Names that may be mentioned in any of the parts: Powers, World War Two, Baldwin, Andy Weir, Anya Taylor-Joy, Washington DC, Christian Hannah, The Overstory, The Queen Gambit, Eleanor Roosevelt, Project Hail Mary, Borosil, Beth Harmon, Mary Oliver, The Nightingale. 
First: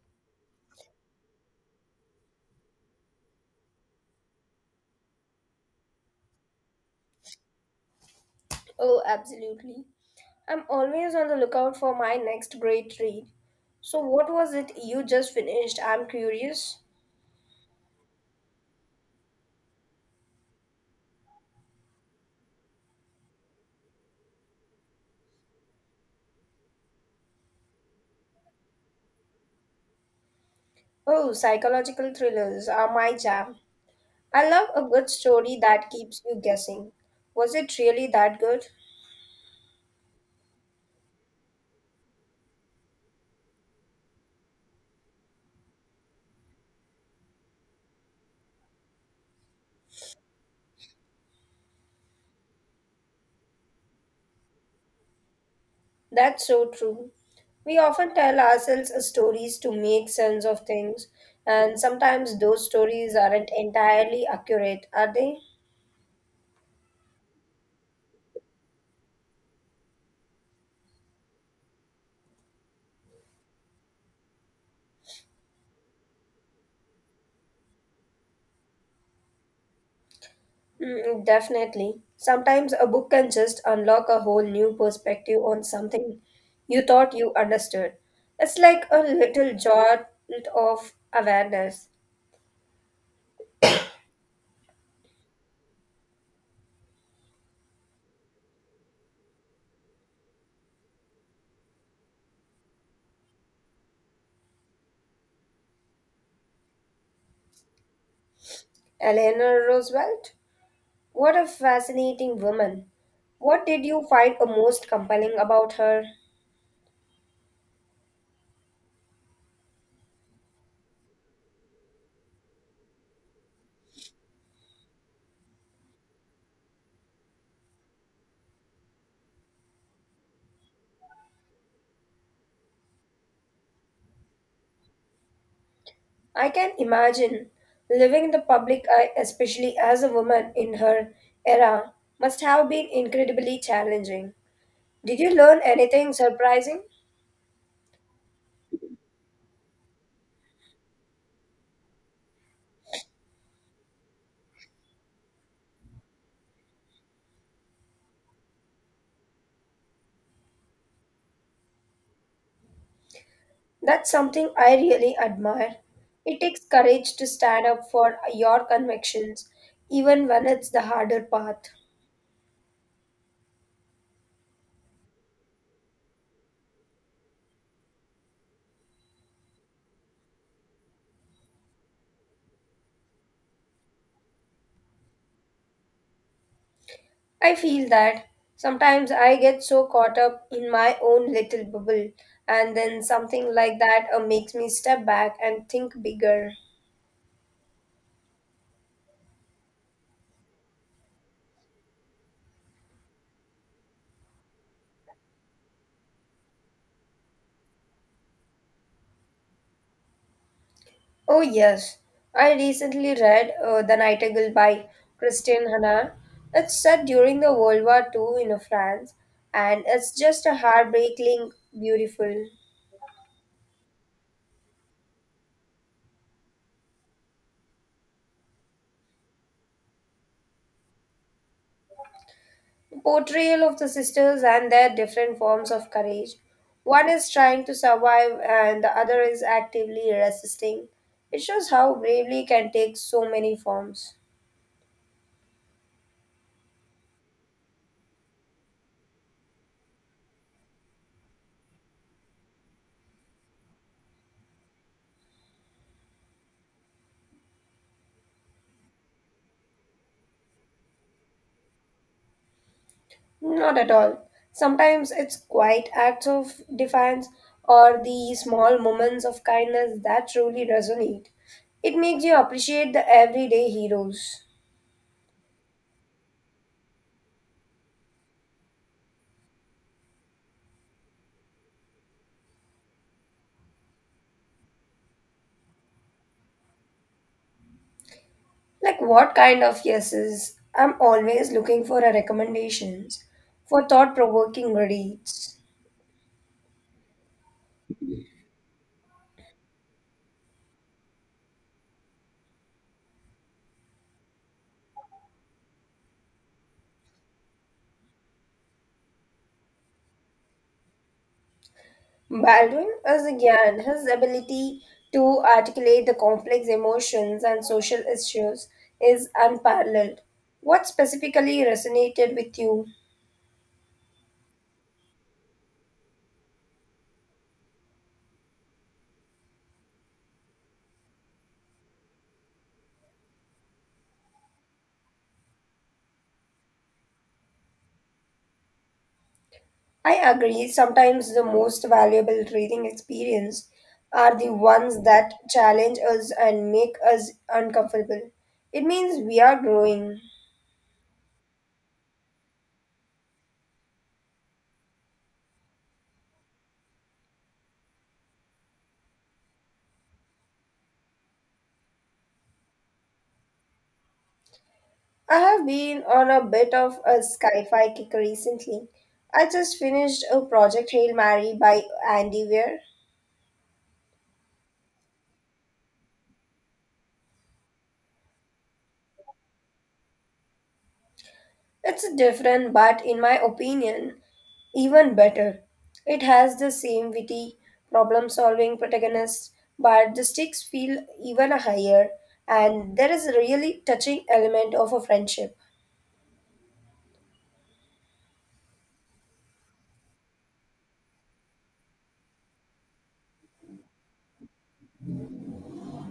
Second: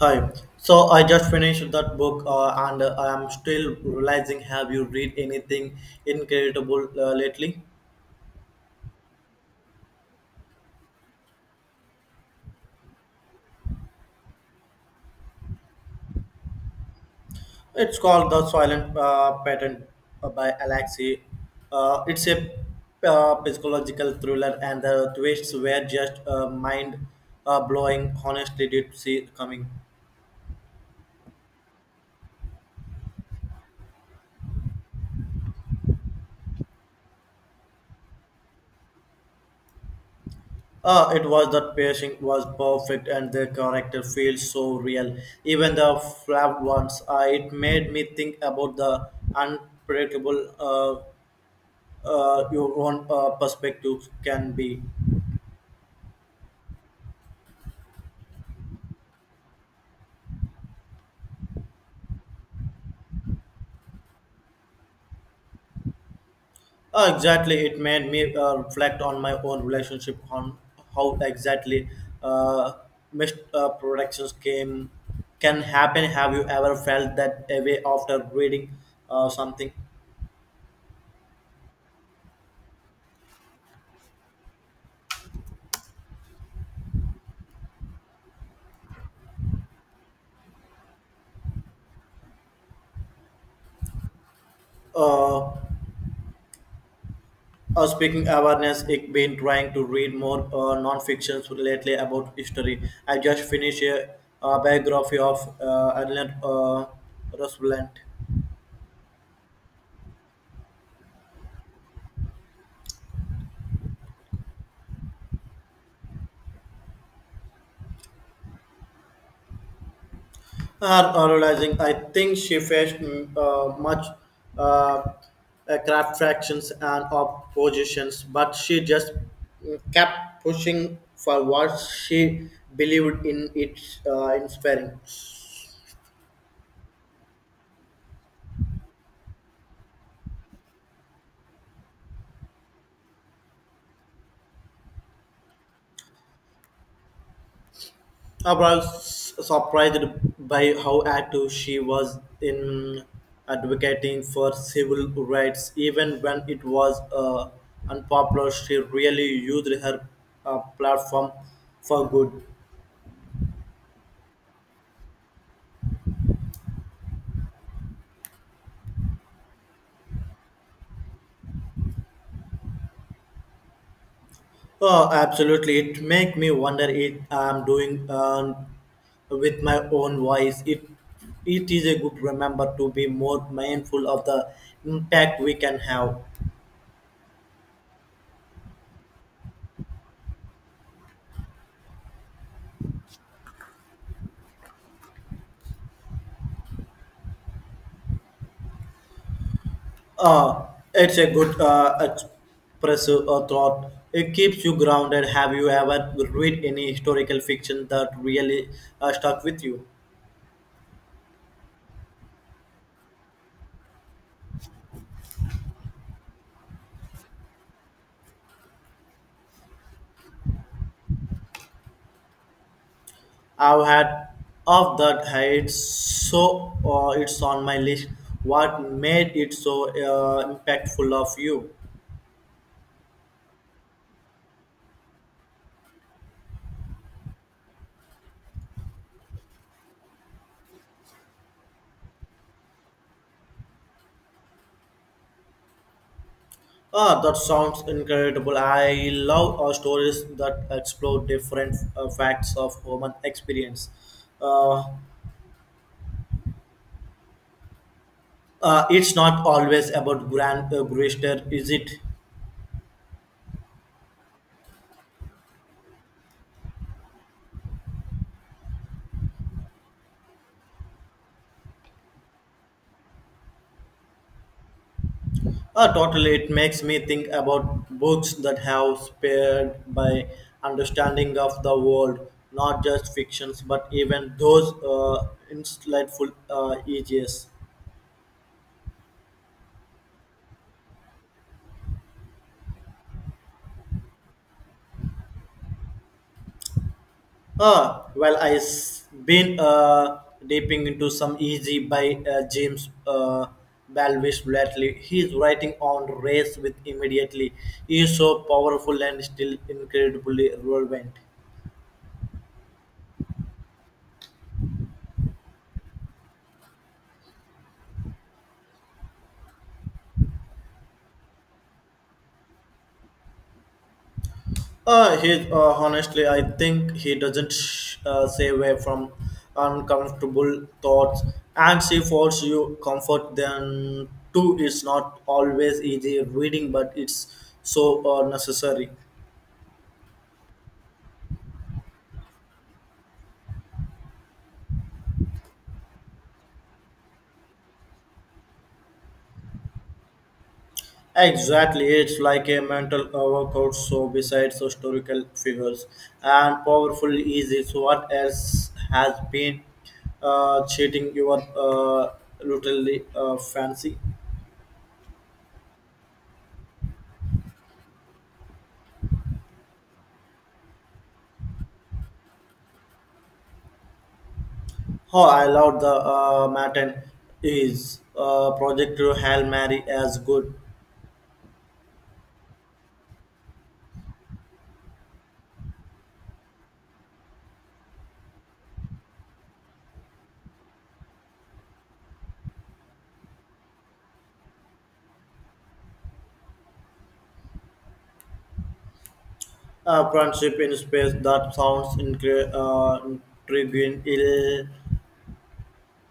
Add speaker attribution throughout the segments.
Speaker 1: Hi. So I just finished that book, and I'm still realizing. Have you read anything incredible lately?
Speaker 2: Oh, absolutely. I'm always on the lookout for my next great read. So, what was it you just finished? I'm curious.
Speaker 1: It's called The Silent Pattern by Alexei. It's a psychological thriller, and the twists were just mind blowing. Honestly, did see coming.
Speaker 2: Oh, psychological thrillers are my jam. I love a good story that keeps you guessing. Was it really that good?
Speaker 1: Ah, it was that pacing was perfect and the character feels so real. Even the flapped ones, it made me think about the unpredictable your own perspectives can be.
Speaker 2: That's so true. We often tell ourselves stories to make sense of things, and sometimes those stories aren't entirely accurate, are they?
Speaker 1: Ah, exactly, it made me reflect on my own relationship on how exactly uh, missed productions came can happen. Have you ever felt that way after reading something?
Speaker 2: Mm, definitely. Sometimes a book can just unlock a whole new perspective on something you thought you understood. It's like a little jolt of awareness.
Speaker 1: Uh, Speaking awareness, I've been trying to read more non-fictions lately about history. I just finished a, biography of Adelaide Roosevelt.
Speaker 2: Eleanor Roosevelt? What a fascinating woman. What did you find a most compelling about her?
Speaker 1: Realizing I think she faced much uh, craft fractions and oppositions, but she just kept pushing for what she believed in. It's inspiring.
Speaker 2: I can imagine living in the public eye, especially as a woman in her era, must have been incredibly challenging. Did you learn anything surprising?
Speaker 1: I was surprised by how active she was in advocating for civil rights, even when it was unpopular. She really used her platform for good.
Speaker 2: That's something I really admire. It takes courage to stand up for your convictions, even when it's the harder path.
Speaker 1: Oh, absolutely! It make me wonder if I'm doing with my own voice. It is a good remember to be more mindful of the impact we can have.
Speaker 2: I feel that sometimes I get so caught up in my own little bubble, and then something like that makes me step back and think bigger.
Speaker 1: Uh, it's a good expressive thought. It keeps you grounded. Have you ever read any historical fiction that really stuck with you?
Speaker 2: Oh, yes, I recently read The Nightingale by Christian Hannah. It's set during the World War II in France, and it's just a heartbreaking beautiful
Speaker 1: I've had of that heights, so it's on my list. What made it so impactful of you?
Speaker 2: portrayal of the sisters and their different forms of courage. One is trying to survive, and the other is actively resisting. It shows how bravery can take so many forms.
Speaker 1: Ah, that sounds incredible. I love stories that explore different facts of human experience. Uh, it's not always about grand gesture, is it?
Speaker 2: Not at all. Sometimes it's quiet acts of defiance or the small moments of kindness that truly resonate. It makes you appreciate the everyday heroes.
Speaker 1: Totally, it makes me think about books that have spared by understanding of the world, not just fictions, but even those insightful essays.
Speaker 2: Like what kind of yeses? I'm always looking for a recommendations for thought provoking reads.
Speaker 1: Well, I've been dipping into some easy by James Balvis lately. He's writing on race with immediately. He is so powerful and still incredibly relevant.
Speaker 2: Baldwin is again his ability to articulate the complex emotions and social issues is unparalleled. What specifically resonated with you?
Speaker 1: He honestly, I think he doesn't stay away from uncomfortable thoughts, and she forces you comfort. Then too, it's not always easy reading, but it's so necessary.
Speaker 2: I agree, sometimes the most valuable reading experience are the ones that challenge us and make us uncomfortable. It means we are growing.
Speaker 1: Exactly, it's like a mental workout. So besides historical figures and powerful easy, so what else has been cheating your literally fancy?
Speaker 2: I have been on a bit of a sci-fi kick recently. I just finished a project Hail Mary by Andy Weir.
Speaker 1: Oh, I love the Martin is project to Hail Mary as good
Speaker 2: It's different, but in my opinion, even better. It has the same witty, problem solving protagonist, but the stakes feel even higher, and there is a really touching element of a friendship.
Speaker 1: friendship in space that sounds intriguing. It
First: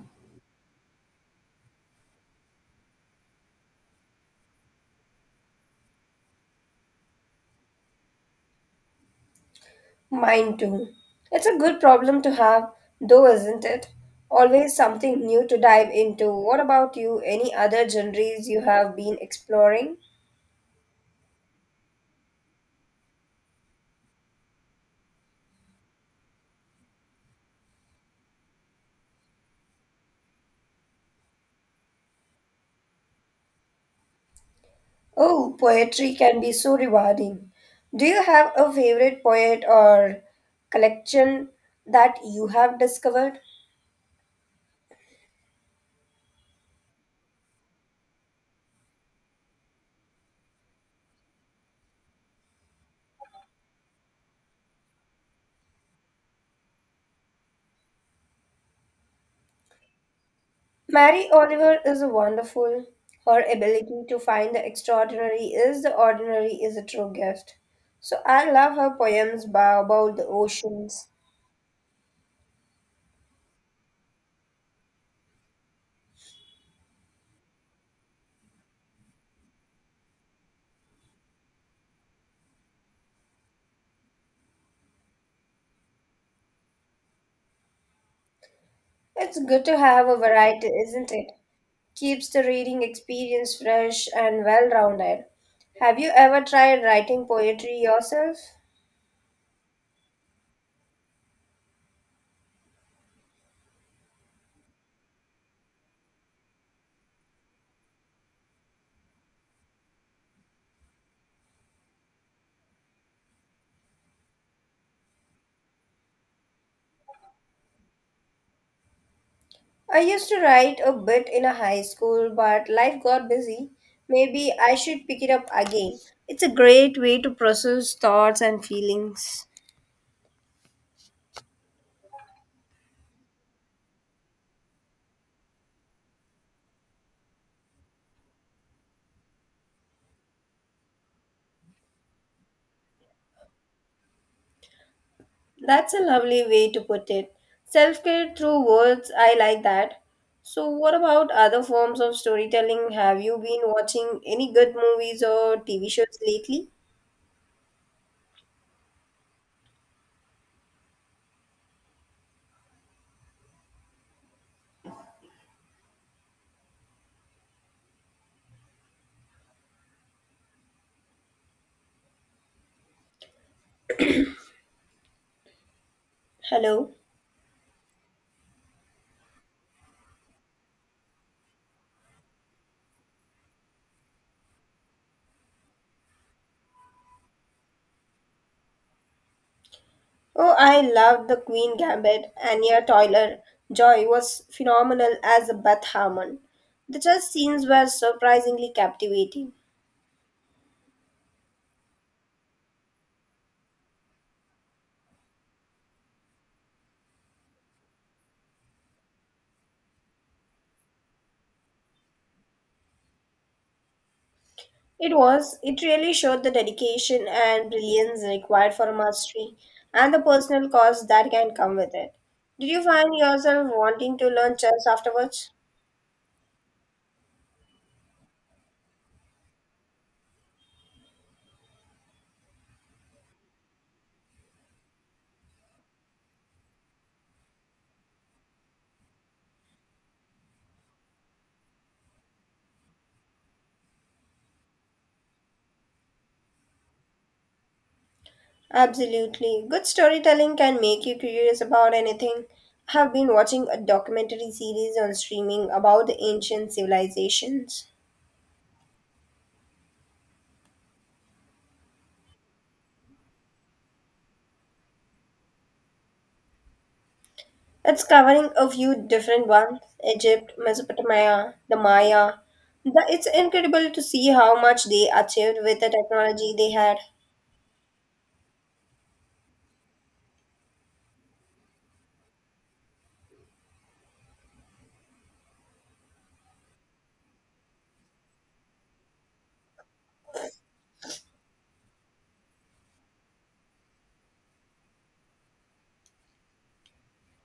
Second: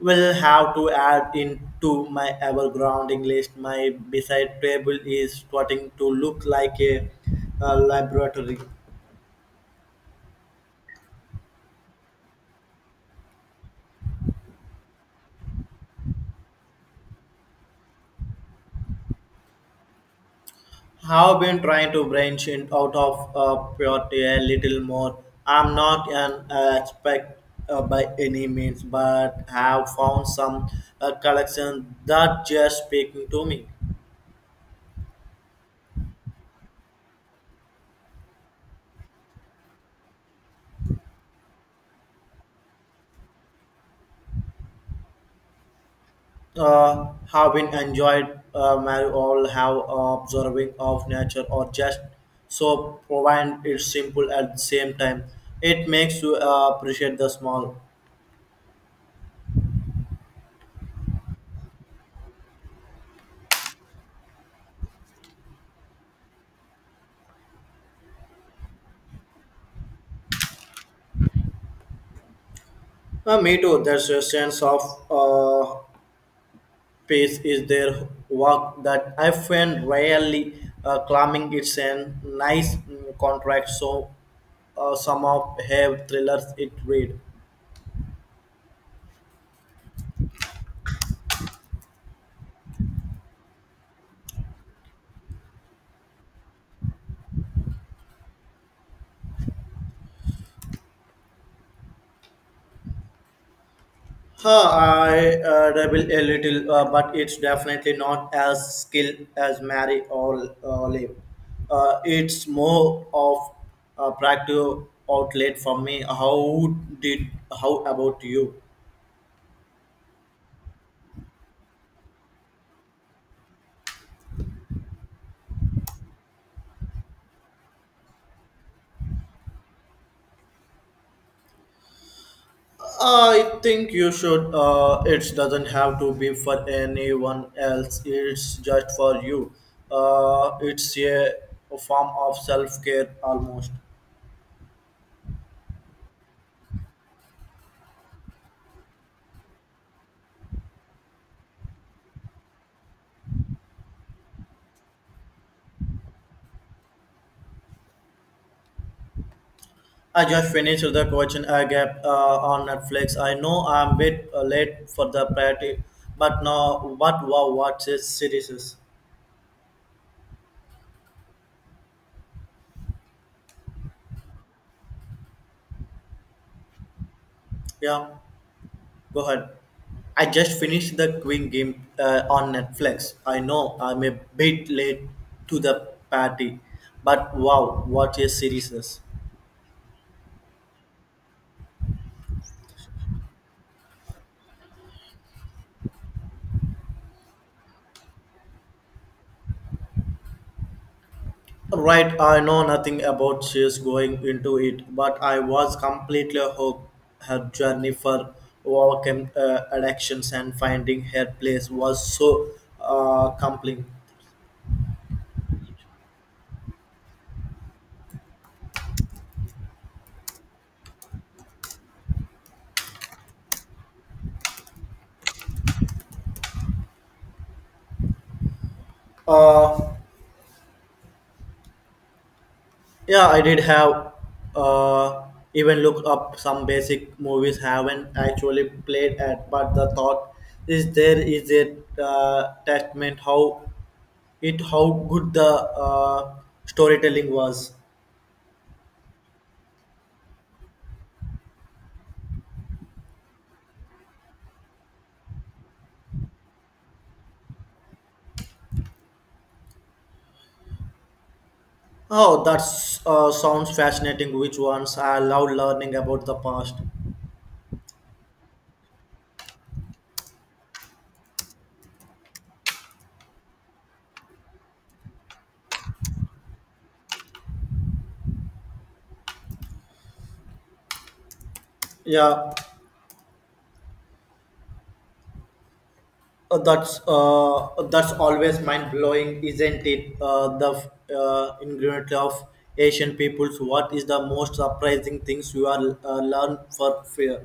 Speaker 1: will have to add into my ever grounding list. My beside table is starting to look like a laboratory.
Speaker 2: Mine too. It's a good problem to have, though, isn't it? Always something new to dive into. What about you? Any other genres you have been exploring?
Speaker 1: Have been trying to branch in out of purity a little more. I'm not an expert by any means, but have found some collection that just speaking to me.
Speaker 2: Oh, poetry can be so rewarding. Do you have a favorite poet or collection that you have discovered?
Speaker 1: Have been enjoyed my all have observing of nature or just so provide it simple at the same time. It makes you appreciate the small.
Speaker 2: Mary Oliver is wonderful. Her ability to find the extraordinary is the ordinary is a true gift. So I love her poems about the oceans.
Speaker 1: Me too. There's a sense of uh, pace is their work that I find rarely climbing. It's a nice contract, so some of have thrillers it read.
Speaker 2: It's good to have a variety, isn't it? Keeps the reading experience fresh and well rounded. Have you ever tried writing poetry yourself?
Speaker 1: Huh, I rebel a little, but it's definitely not as skilled as Mary or Liv. It's more of a practical outlet for me. Did how about you?
Speaker 2: I used to write a bit in a high school, but life got busy. Maybe I should pick it up again. It's a great way to process thoughts and feelings.
Speaker 1: I think you should. It doesn't have to be for anyone else. It's just for you. It's a form of self-care almost.
Speaker 2: That's a lovely way to put it. Self care through words, I like that. So, what about other forms of storytelling? Have you been watching any good movies or TV shows lately?
Speaker 1: I just finished the coaching I gap on Netflix. I know I'm a bit late for the party, but no, but wow, what is series? Is.
Speaker 2: Hello?
Speaker 1: Yeah. Go ahead. I just finished the Queen game on Netflix. I know I'm a bit late to the party, but wow, what a series is.
Speaker 2: Oh, I loved The Queen Gambit. Anya Taylor-Joy was phenomenal as Beth Harmon. The chess scenes were surprisingly captivating.
Speaker 1: Right, I know nothing about she's going into it, but I was completely hooked. Her journey for overcome addictions and finding her place was so compelling.
Speaker 2: It was. It really showed the dedication and brilliance required for mastery and the personal cost that can come with it. Did you find yourself wanting to learn chess afterwards?
Speaker 1: Uh, Yeah, I did have uh, even looked up some basic movies haven't actually played at, but the thought is there is a testament how it how good the uh, storytelling was.
Speaker 2: Absolutely. Good storytelling can make you curious about anything. I have been watching a documentary series on streaming about the ancient civilizations.
Speaker 1: Oh, that sounds fascinating. Which ones I love learning about the past.
Speaker 2: It's covering a few different ones: Egypt, Mesopotamia, the Maya. The, it's incredible to see how much they achieved with the technology they had.
Speaker 1: Yeah, that's always mind blowing, isn't it? The ingredient of Asian peoples. What is the most surprising things you are learn for fear?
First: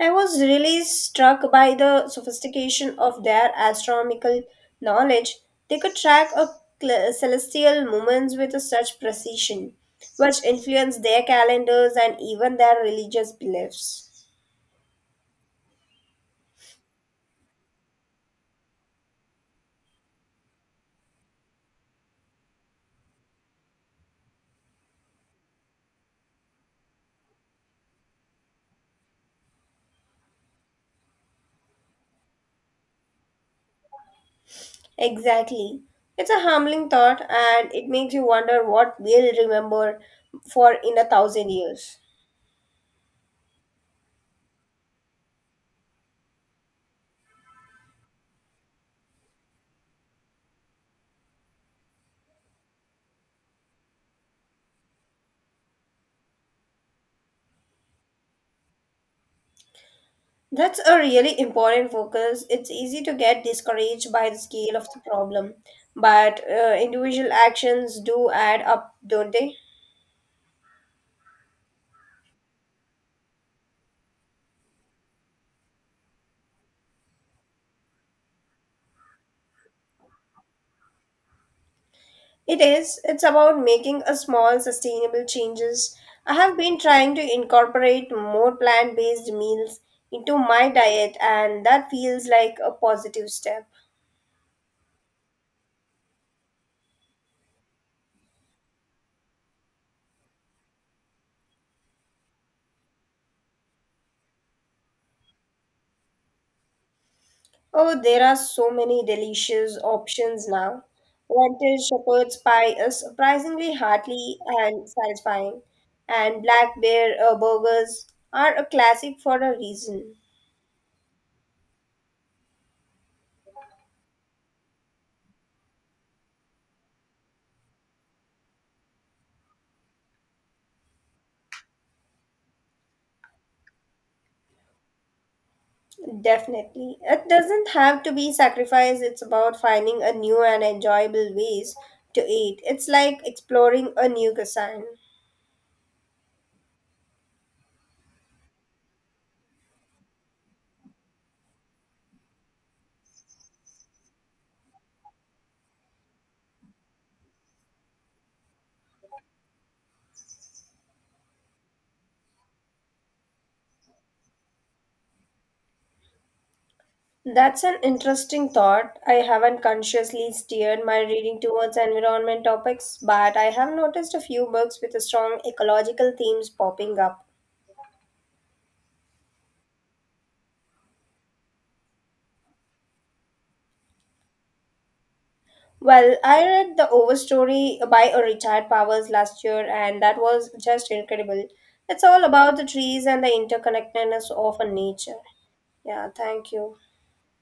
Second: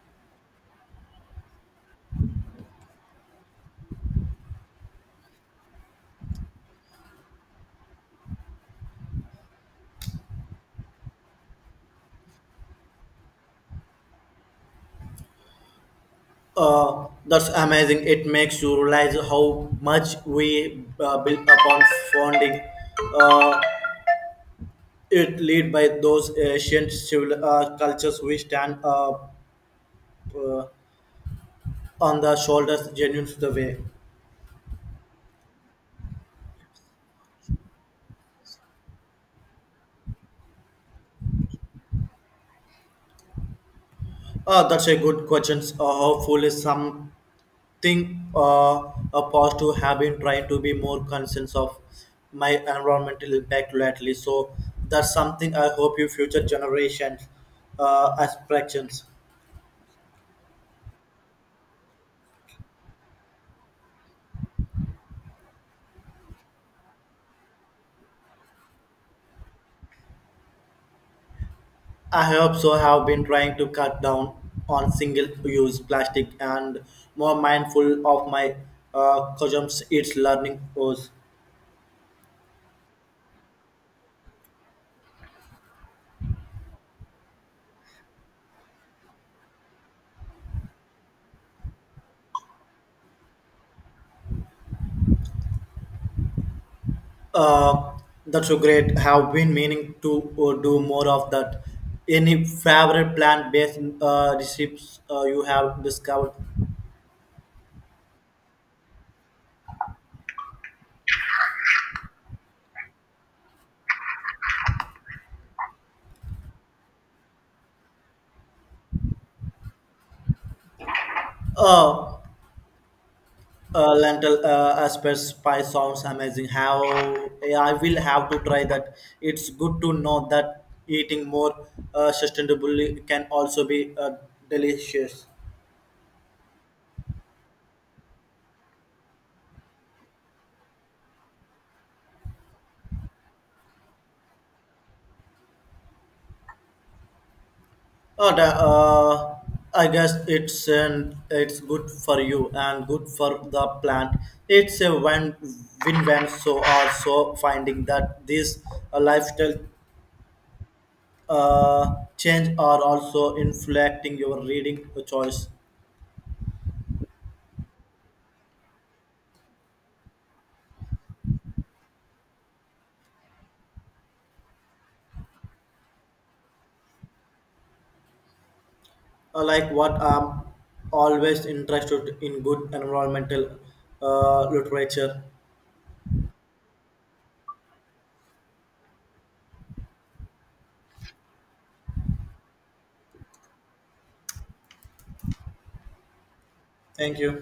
Speaker 2: I was really struck by the sophistication of their astronomical knowledge. They could track celestial movements with such precision, which influenced their calendars and even their religious beliefs.
Speaker 1: That's amazing. It makes you realize how much we built upon founding. Uh, it led by those ancient civil cultures we stand uh, on the shoulders genuine to the way.
Speaker 2: Exactly. It's a humbling thought and it makes you wonder what we'll remember for in 1,000 years.
Speaker 1: That's a good question. Hopefully, some think opposed to have been trying to be more conscious of my environmental impact lately. So that's something I hope you future generations aspirations.
Speaker 2: That's a really important focus. It's easy to get discouraged by the scale of the problem, but individual actions do add up, don't they?
Speaker 1: I also have been trying to cut down on single-use plastic and more mindful of my consumption. It's learning course.
Speaker 2: It is. It's about making a small sustainable changes. I have been trying to incorporate more plant-based meals into my diet and that feels like a positive step.
Speaker 1: Uh, that's so great. Have been meaning to do more of that. Any favorite plant-based recipes you have discovered?
Speaker 2: Oh, there are so many delicious options now. Lentil shepherd's pie is surprisingly hearty and satisfying, and black bear burgers are a classic for a reason.
Speaker 1: Uh, Lentil asparagus pie sounds amazing. How yeah, I will have to try that. It's good to know that eating more sustainably can also be delicious.
Speaker 2: Definitely. It doesn't have to be sacrifice. It's about finding a new and enjoyable ways to eat. It's like exploring a new cuisine.
Speaker 1: Oh, da, I guess it's an, it's good for you and good for the plant. It's a win win win. So also finding that these lifestyle change are also inflecting your reading choice.
Speaker 2: That's an interesting thought. I haven't consciously steered my reading towards environment topics, but I have noticed a few books with strong ecological themes popping up.
Speaker 1: Like what I'm always interested in good environmental literature.
Speaker 2: Well, I read The Overstory by a retired Powers last year, and that was just incredible. It's all about the trees and the interconnectedness of a nature. Yeah, thank you.
Speaker 1: Thank you.